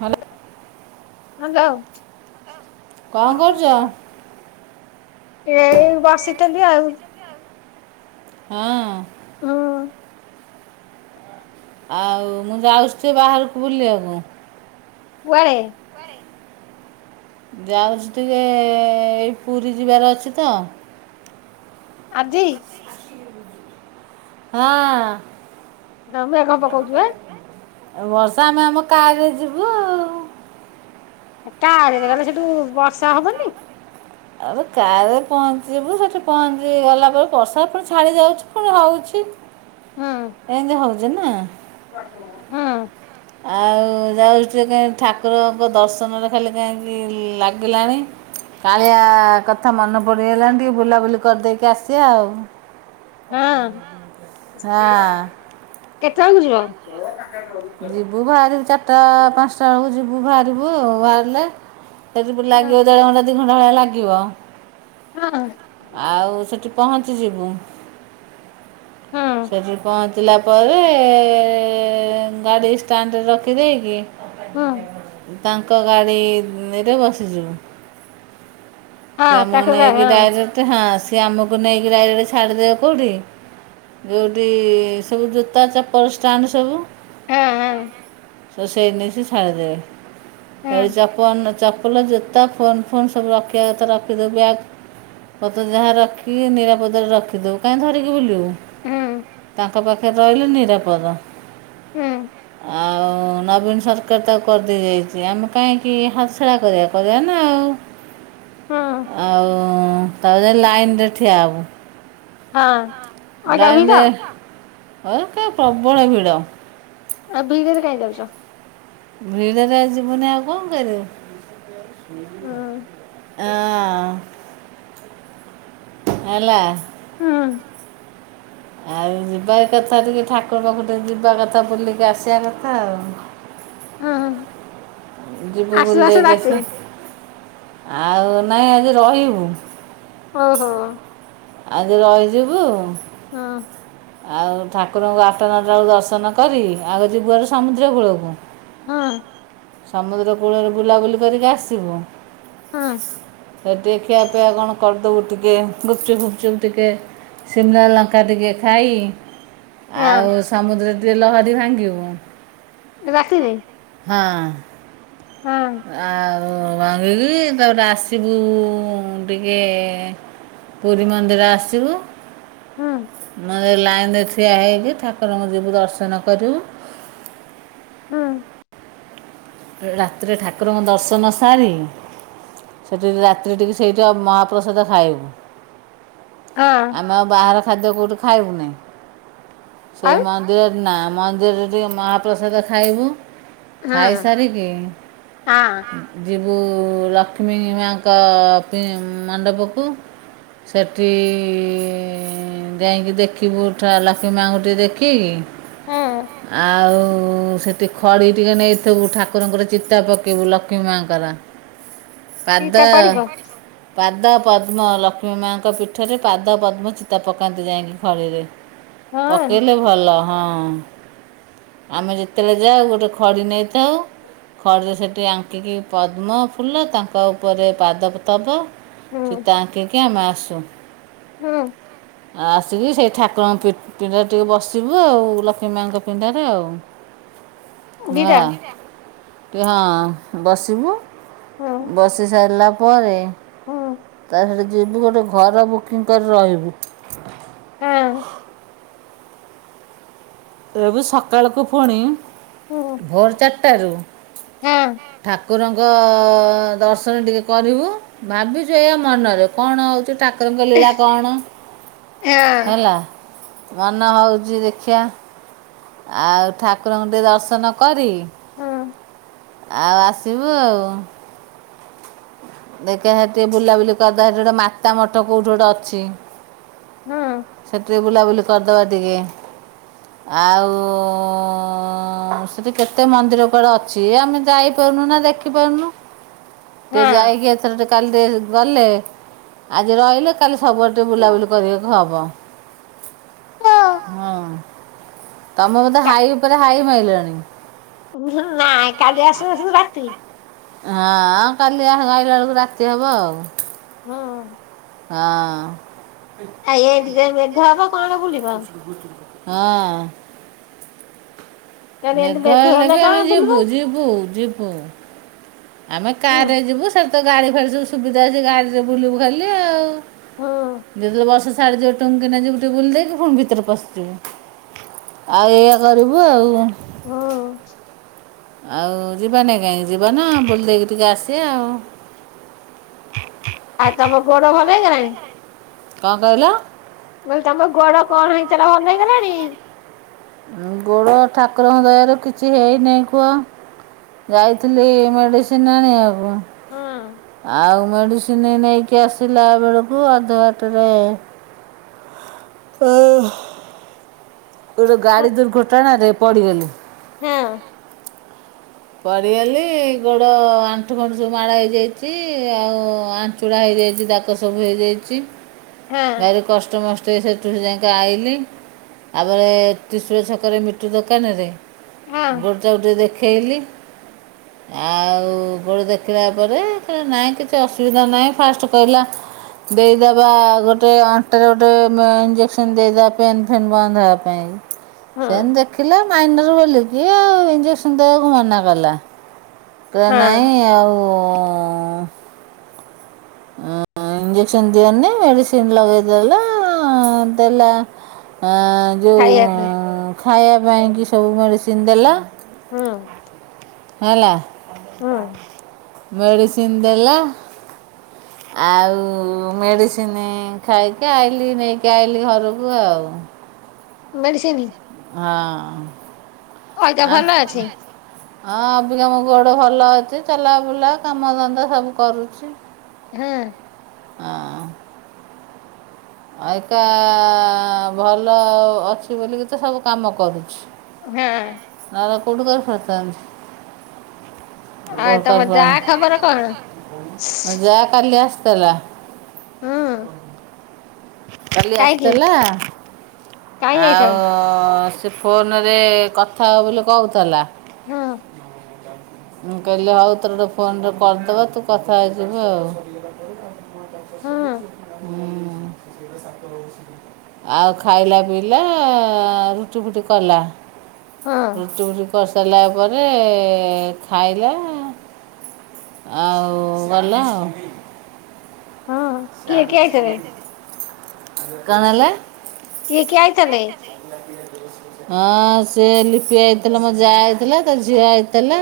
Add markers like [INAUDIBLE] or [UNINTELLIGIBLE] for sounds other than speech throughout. ହ୍ୟାଲ୍। Hello. କ'ଣ କରୁଛ ଏଇ ବସିଥିଲି ଆଉ। ହଁ। ହୁଁ। ଆଉ ମୁଁ ଯାଉଛି ଟିକେ ବାହାରକୁ ବୁଲିଆକୁ। କୁଆଡେ। ଯାଉଛି ଟିକେ ଏଇ ପୁରୀ ଯିବାର ଅଛି ତ। ଆଜି। ମେଘ ପକଉଛି ବା ହଁ। ବର୍ଷା ଆମେ ଆମ କାର୍ ରେ ଯିବୁ ଆଉ। କାରରେ ଗଲେ ସେଠୁ ବର୍ଷା ହବନି। ଆରେ କାରେ ପହଞ୍ଚିବୁ ସେଠି ପହଞ୍ଚିି ଗଲା ପରେ ବର୍ଷା ପୁଣି ଛାଡି ଯାଉଛି ପୁଣି ହଉଛି। ହୁଁ ଏମତି ହଉଚି ନା। [UNINTELLIGIBLE] ଆଉ ଯାଉ ଠାକୁରଙ୍କ ଦର୍ଶନରେ ଖାଲି କାହିଁକି ଲାଗିଲାଣି। କାଳିଆ କଥା ମନେ ପଡିଗଲାଣି ଟିକେ ବୁଲାବୁଲି କରିଦେଇକି ଆସିବା ଆଉ। ହଁ ହଁ କେତେବେଳକୁ ଯିବ। ମୁଁ ବାହାରିବୁ ଚାରିଟା ପାଞ୍ଚଟା ବେଳକୁ ଯିବୁ ବାହାରିବୁ ବାହାରିଲେ ସେଠୁ ପୁଣି ହଁ ଲାଗିବ ଦେଢ ଘଣ୍ଟା ଦି ଘଣ୍ଟା ଭଳିଆ ଲାଗିବ। ହଁ। ଆଉ ସେଠି ପହଞ୍ଚିଯିବୁ। ହଁ [UNINTELLIGIBLE] ଚିଲା ପରେ ଗାଡ଼ି ଷ୍ଟାଣ୍ଡରେ ରଖିଦେଇକି ହଁ। ତାଙ୍କ ଗାଡ଼ିରେ ବସିଯିବୁ। ହଁ ସିଏ ଆମ ତାକୁ କା ନେଇକି ହଁ ଡାଇରେଟ ହଁ ସିଏ ଆମକୁ ନେଇକି ଡାଇରେଟ ଛାଡିଦବେ କଉଠି ଯୋଉଠି ସବୁ ଜୋତା ଚପଲ ଷ୍ଟାଣ୍ଡ ସବୁ ହଁ ହଁ। ସ ସେଇଠି ନେଇକି ଛାଡ଼ିଦେବେ ହଁ [UNINTELLIGIBLE] ଚପଲ ଜୋତା ଫୋନ୍ ଫୋନ୍ ସବୁ ରଖି ରଖିଦେଉ ବ୍ୟାଗ୍ ପତ୍ର ଯାହା ରଖିକି ନିରାପଦରେ ରଖିଦେଉ କାହିଁ ଧରିକି ବୁଲିବୁ। ହୁଁ ତାଙ୍କ ପାଖରେ ରହିଲେ ନିରାପଦ ହୁଁ ଆଉ ନବୀନ ସରକାର ତାକୁ କରିଦେଇ ଯାଇଚି ଆମେ କାହିଁକି ହାତଛଡ଼ା କରିବା କରିବା ନା ଆଉ। ହଁ। ଆଉ ତାପରେ ଲାଇନ ରେ ଠିଆ ହେବୁ। ହଁ। ଆଉ ଯା ଲାଇନ୍ ଭିଡ଼ ରେ ହ ପ୍ରବଳ ଭିଡ଼। ଆଉ [UNINTELLIGIBLE] ଭିଡରେ ଯିବୁନି ଆଉ କଣ କରିବୁ? ହୁଁ ଆ ହେଲା। ହୁଁ। ଆଉ ଯିବା କଥା ଟିକେ ଠାକୁର ପାଖକୁ ଟିକେ ଯିବା କଥା ବୁଲିକି ଆସିବା କଥା ଆଉ। ହଁ ହଁ। ଯିବୁ ବୁଲି ଦେଇକି ଆସ ଆଉ ନାଇଁ ଆଜି ରହିବୁ। ଓହୋ। ଆଜି ରହିଯିବୁ। ହଁ। ଆଉ ଠାକୁରଙ୍କୁ ଆଠ ନଅଟା ବେକୁ ଦର୍ଶନ କରି ଆଗ ଯିବୁହାରି ସମୁଦ୍ର କୂଳକୁ। ହଁ। ସମୁଦ୍ର କୂଳରେ ବୁଲାବୁଲି କରିକି ଆସିବୁ। ହଁ। ସେଠିକେ ଖିଆପିଆ କଣ କରିଦବୁ ଟିକେ ଗୁପଚୁ ଗୁପଚୁ ଟିକେ। ସିମଲା ଲଙ୍କାଟିକେ। ଖାଇ ହଁ ଆଉ ସମୁଦ୍ରରେ ଟିକି ଲହରୀ ଭାଙ୍ଗିବୁ। ରାତିରେ? ହଁ। ହଁ ଆଉ ଭାଙ୍ଗିକି ତାପରେ ଆସିବୁ ଟିକେ ପୁରୀ ମନ୍ଦିର ଆସିବୁ। ହୁଁ ମେ ଲାଇନରେ ଠିଆ ହେଇକି ଠାକୁରଙ୍କୁ ଯିବୁ ଦର୍ଶନ କରିବୁ। ହୁଁ। ରାତିରେ ଠାକୁରଙ୍କ ଦର୍ଶନ ସାରି ସେଠି ରାତିି ଟିକେ ସେଇଠି ଆଉ ମହାପ୍ରସାଦ ଖାଇବୁ। ହଁ। ଆମେ ଆଉ ବାହାର ଖାଦ୍ୟ କେଉଁଠି ଖାଇବୁନି ସେ ଆଉ ମନ୍ଦିରରେ ନା ମନ୍ଦିରରେ ଟିକେ ମହାପ୍ରସାଦ ଖାଇବୁ ହଁ ଖାଇସାରିକି। ହଁ ଯିବୁ ଲକ୍ଷ୍ମୀ ମାଙ୍କ ପି ମଣ୍ଡପକୁ। ସେଠି କି ଯାଇକି ଦେଖିବୁଠା ଲକ୍ଷ୍ମୀ ମାଆଙ୍କୁ ଟିକେ ଦେଖିକି। ହଁ ଆଉ ସେଟି ଖଡି ଟିକେ ନେଇଥିବୁ ଠାକୁରଙ୍କର ଚିତା ପକେଇବୁ ଲକ୍ଷ୍ମୀ ମାଆଙ୍କର। ପାଦ ଦିଟା ପଡିବ ପାଦ ପଦ୍ମ ଲକ୍ଷ୍ମୀ ମାଆଙ୍କ ପୀଠରେ। ପାଦ ପଦ୍ମଚିତା ପକାନ୍ତି ଯାଇକି ଖଳିରେ ହଁ ପକେଇଲେ ଭଲ ହଁ ଆମେ ଯେତେବେଳେ ଯାଉ ଗୋଟେ ଖଡ଼ି ନେଇଥାଉ। ଖଡ଼ରେ ସେଠି ଆଙ୍କିକି ପଦ୍ମ ଫୁଲ ତାଙ୍କ ଉପରେ ପାଦ ତବ। ହୁଁ ଚିତା ଆଙ୍କିକି ଆମେ ଆସୁ। ହୁଁ। ଆ ଆସିକି ସେଇ ଠାକୁରଙ୍କ ପି-ପିଣ୍ଡାରେ ଟିକେ ବସିବୁ ଆଉ ଲକ୍ଷ୍ମୀ ମାଙ୍କ ପିଣ୍ଡାରେ ଆଉ। ଦିଟା ହେଲା ଟିକେ ହଁ ବସିବୁ ହୁଁ ବସି ସାରଲା ପ ପରେ ହୁଁ ତା ସେଠି ଯିବୁ ଗୋଟେ ଘର ବୁକିଂ କରି ରହିବୁ। ହଁ। ଏବି ସକାଳକୁ ଫୁଣି ହୁଁ ଭୋର ଚାରିଟାରୁ। ହଁ ଠାକୁରଙ୍କ ଦର୍ଶନ ଟିକେ କରିବୁ। ଭାବିଚୁ ଏଇଆ ମନରେ କଣ ହୋଉଚି ଟା ଠାକୁରଙ୍କ ଲୀଳା କଣ ହଁ ହେଲା ମନ ହୋଉଚି ଦେଖିଆ ଆଉ ଠାକୁରଙ୍କୁ ଟିକେ ଦର୍ଶନ କରି ହୁଁ ଆଉ ଆସିବୁ ଆଉ। ଦେଖିଆ ହେଟ ଟିକେ ବୁଲାବୁଲି କରିଦବା ହେଠି ଗୋଟେ ମାତା ମଠ କୋଉଠି ଗୋଟେ ଅଛି। ହୁଁ ସେଥିରେ ବୁଲାବୁଲି କରିଦବା ଟିକେ। ଆଉ ସେଠି କେତେ ମନ୍ଦିର କୁଆଡ଼େ ଅଛି ଆମେ ଯାଇପାରୁନୁ ନା ଦେଖ ଦେଖିପାରୁନୁ ଟିକେ ଯାଇକି ଏଥର ଟେ କାଲି ଟିକେ ଗଲେ ଆଜି ରହିଲେ କାଲି ସବୁଆଡ଼ ଟିକେ ବୁଲାବୁଲି କରିବାକୁ ହବ। ହଁ ତମକୁ ତବତେ ହାଇ ଉପରେ ହାଇ ମାଇଲାଣି। ଉଁ ସୁ ନାଇଁ କାଲି ଆସୁ ଆସୁରୁ ରାତି ହଁ ଆ କାଲି ଆ ହେଇ ଆଇଲା ବେଳକୁ ରାତି ହବ ଆଉ। ହଁ। ହଁ। ଆ ଏମତି ଯେ ମେଘ ହବ କଣ ବୁଲି ହଁ। କାଲି ଏମିତି ମେଘ ହେଲେ ବି ଆମେ କଣ ବୁଲିବ ଯିବୁ ଯିବୁ ଯିବୁ। ଆମେ ହୁଁ କାରରେ ଯିବୁ ସେଠି ତ ଗାଡ଼ି ଫାଡ଼ି ସବୁ ସୁବିଧା ଅଛି ଗାଡ଼ିରେ ବୁଲିବୁ ଖାଲି ଆଉ। ହୁଁ ଯେତେବେଳେ ବର୍ଷା ଛାଡ଼ିଯିବ ଟୁଙ୍କ୍ କିନା ଯିବୁ ଟିକେ ବୁଲି ଦେଇକି ଫୁଣି ଭିତରେ ପଶିଯିବୁ ଆଉ ଏଇଆ କରିବୁ ଆଉ। ହଁ। ଆଉ ଯିବାନାଇଁ କାହିଁକି ଯିବା ନା ବୁଲିଦେଇକି ଟିକେ ଆସିବା ଆଉ। ଆଉ ତମ ଗୋଡ ଭଲ ହେଇଗଲାଣି? କଣ କହିଲ? ମୁଁ କହିଲ ତମ ଗୋଡ କଣ ହେଇଥିଲା ଭଲ ହେଇଗଲାଣି? ଉଁ ଗୋଡ ଠାକୁରଙ୍କ ଦୟାରୁ କିଛି ହେଇନେଇଁ କୁହ। ଯାଇଥିଲି ମେଡ଼ିସିନ ଆଣିବାକୁ। ହଁ। ଆଉ ମେଡିସିନ୍ ନେଇନୁଆକି ଆସିଲା ବେଳକୁ ଅଧା ବାଟରେ ଓ। ଗୋଟେ ଗାଡ଼ି ଦୁର୍ଘଟଣାରେ ପଡ଼ିଗଲି। ହେଁଅ। ପଡ଼ିଗଲି ଗୋଡ଼ ଆଣ୍ଠୁ ଫାଣ୍ଠୁ ସବୁ ମାଡ଼ ହେଇଯାଇଚି ଆଉ ଚୁଡ଼ା ହେଇଯାଇଚି ଦାଗ ସବୁ ହେଇଯାଇଚି ହଁ ଭାରି କଷ୍ଟେମଷ୍ଟେ ସେ ସେଥିରୁ ଯାଇକି ଆଇଲିି ତାପରେ ତ୍ରିଶୂଳ ଛକରେ ମିଟୁ ଦୋକାନରେ ହଁ ଗୋଡଟାକୁ ଟିକେ ଦେଖେଇଲି। ଏ ଆଉ ଗୋଡ ଦେଖିଲା ପରେ କହିଲା ନାଇଁ କିଛି ଅସୁବିଧା ନାହିଁ ଫାଷ୍ଟ କହିଲା ଦେଇଦବା ଗୋଟେ ଅଣ୍ଟାରେ ଗୋଟେ ମେ ଇଞ୍ଜେକ୍ସନ୍ ଦେଇଦବା ପେନ୍ ଫେନ୍ ବନ୍ଦ ହବାପାଇଁ। ହଁ ସେନ୍ ଦେଖିଲେ ମାଇନର ବୋଲିକି ଏ ଇଞ୍ଜେକ୍ସନ ଦବାକୁ ମନାକଲା। କହିଲା ହଁ ନାଇଁ ଆଉ ଅଁ ଇଞ୍ଜେକ୍ସନ ଦିଅନି ମେଡିସିନ ଲଗେଇଦେଲା ଦେଲା। ଏଁ ଯୋଉ ଖାଇବାକୁ ଖାଇବା ପାଇଁକି ସବୁ ମେଡିସିନ ଦେଲା। ହଁ। ହେଲା ହଁ ମେଡିସିନ ଦେଲା ଆଉ ମେଡିସିନି ଖାଇକି ଆଇଲି ନେଇକି ଆଇଲି ଘରକୁ ଆଉ। ମେଡିସିନି ଅଇକା ଭଲ ଅଛି ହଁ ହଁ ଅବିକା ମୋ ଗୋଡ଼ ଭଲ ଅଛି। ଚଲାବୁଲା କାମଧନ୍ଦା ସବୁ କରୁଛି। ହଁ ହଁ ଅଇକା ଭଲ ଅଛି ବୋଲିକି ତ ସବୁ କାମ କରୁଛି। ହଁ ନ [UNINTELLIGIBLE] କୋଉଠୁ କରି ପାରିଥାନ୍ତି। ଆଉ ତମ ଯା ଖବର କଣ? [UNINTELLIGIBLE] ଯା କାଲି ଆସିଥିଲା। ହୁଁ କାଲି ଆସିଥିଲା କାହିଁ ଆଉ ଯାଇଥିଲ? ସେ ଫୋନରେ କଥା ହବ ବୋଲି କହୁଥିଲା। ହୁଁ ମୁଁ କହିଲି ହଉ ତୋରେ ଗୋଟେ ଫୋନ୍ ଟେ କରିଦବା ତୁ କଥା ହେଇଯିବୁ ଆଉ। ହଁ ହୁଁ। ଆଉ ଖାଇଲା ଇଲା ରୁଟି ଫୁଟି କଲା ହଁ ରୁଟି ଫୁଟି ପରିସାରିଲା ପରେ ଖାଇଲା ଆଉ ଗଲା ଆ ହଁ କିଏ କିଏ ଆଇଥିଲେ କଣ ହେଲା? କିଏ କିଏ ଆଇଥେଲେ? କି ହଁ ସେ ଲିପି ଆଇଥିଲା ମୋ ଯା ଆଇଥିଲା ତା ଝିଅ ଆଇଥିଲା।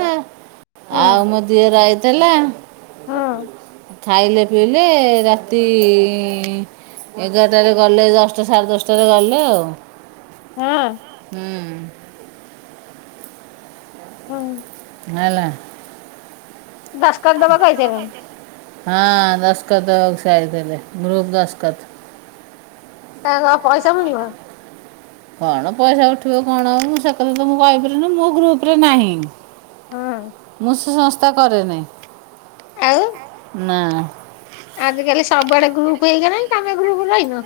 ଆଉ ହଁ ମୋ ଦିଅର ଆଇଥିଲା। ହଁ ଖାଇଲେ ପିଇଲେ ରାତି ଏଗାରଟାରେ ଗଲେ ଦଶଟା ସାଢ଼େ ଦଶଟାରେ ଗଲେ ଆଉ। ହଁ ହୁଁ ହଁ ହେଲା ଦଶ କରିଦବ କହିଥିଲେ ହଁ ଦସକତ୍ ଦବାକୁ ସେ ଆଇଥିଲେ ଗ୍ରୁପ୍ ଦସକତ୍। [UNINTELLIGIBLE] ପଇସା ମିଳିବ? କଣ ପଇସା ଉଠିବ କଣ ହବ ମୁଁ ସେ କଥା ତ ମୁଁ କହିପାରିନି ମୁଁ ଗ୍ରୁପରେ ନାହିଁ। ହଁ ମୁ ସେ ସଂସ୍ଥା କରେନି। ଆଉ ନାଁ ଆଜିକାଲି ସବୁଆଡେ ଗ୍ରୁପ ହେଇଗଲାଣି ତମେ ଗ୍ରୁପରେ ରହିନ?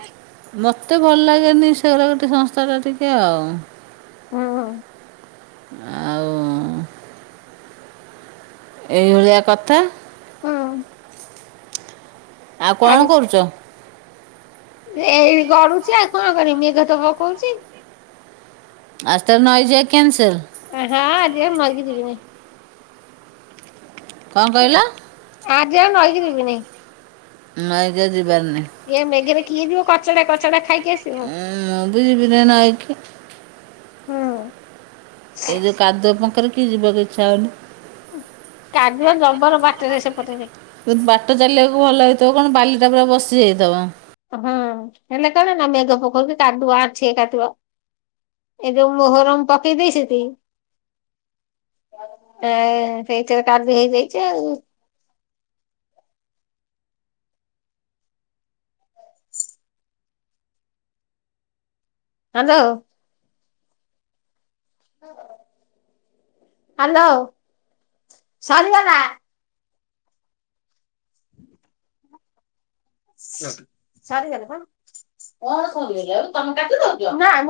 ମତେ ଭଲ ଲାଗେନି ସେ [UNINTELLIGIBLE] ଗୋଟେ ସଂସ୍ଥା ଟା ଟିକେ ଆଉ। ହଁ ଆଉ ଏଇଭଳିଆ କଥା। ଉଁ ଆଉ କଣ ଆଜି କରୁଚ? ଏଇ ଗଡୁଚି ଆଉ କଣ କରିମି। ମେଘ ତ ପକଉଛି। [UNINTELLIGIBLE] ନଈ ଯିବା କ୍ୟାନ୍ସେଲ ହଁ ଆଜି ଆଉ ନଈ କି ଯିବିନି। କଣ କହିଲ? ଆଜି ଆଉ ନଈକି ଯିବିନି। ନଁ ଗାଜିିବାରନି ଇଏ ମେଘରେ କିଏ ଯିବ କଚଡ଼ା କଚଡ଼ା ଖାଇକି ଆସ୍ ଏ ମୁଁ ବି ଯିବିନି ନେଇକି ହୁଁ ଏଇ ଯେଉଁ କାଦୁ ପଙ୍କରେ କିଏ ଯିବାକୁ ଇଚ୍ଛା ହଉନି କାଜୁଆ ଜବର ବାଟରେ ସେପଟେରେ ବାଟ ଚାଲିବାକୁ ଭଲ ହେଇଥିବ କଣ ବାଲି ଟା ପୁରା ବସି ଯାଇଥିବ। ହଁ ହେଲେ କଣ ନା ମେଘ ପକୋଉଚି କାଦୁଅ ଆନଠି ଏ କାଦୁଅ ଏଇ ଯୋଉ ମୁୋହରମ ପକେଇ ଦେଇ ସେତି ଏ ସେଇଥିରେ କାର ବି ହେଇଯାଇଛି ଆଉ ହ୍ୟାଲୋ। ହ୍ୟାଲୋ। ସରିଗଲା। ସରିଗଲେ ପା କଣ କ ଆଉ ତମେ କାଟିଦଉଚ। ନାଁ ମ୍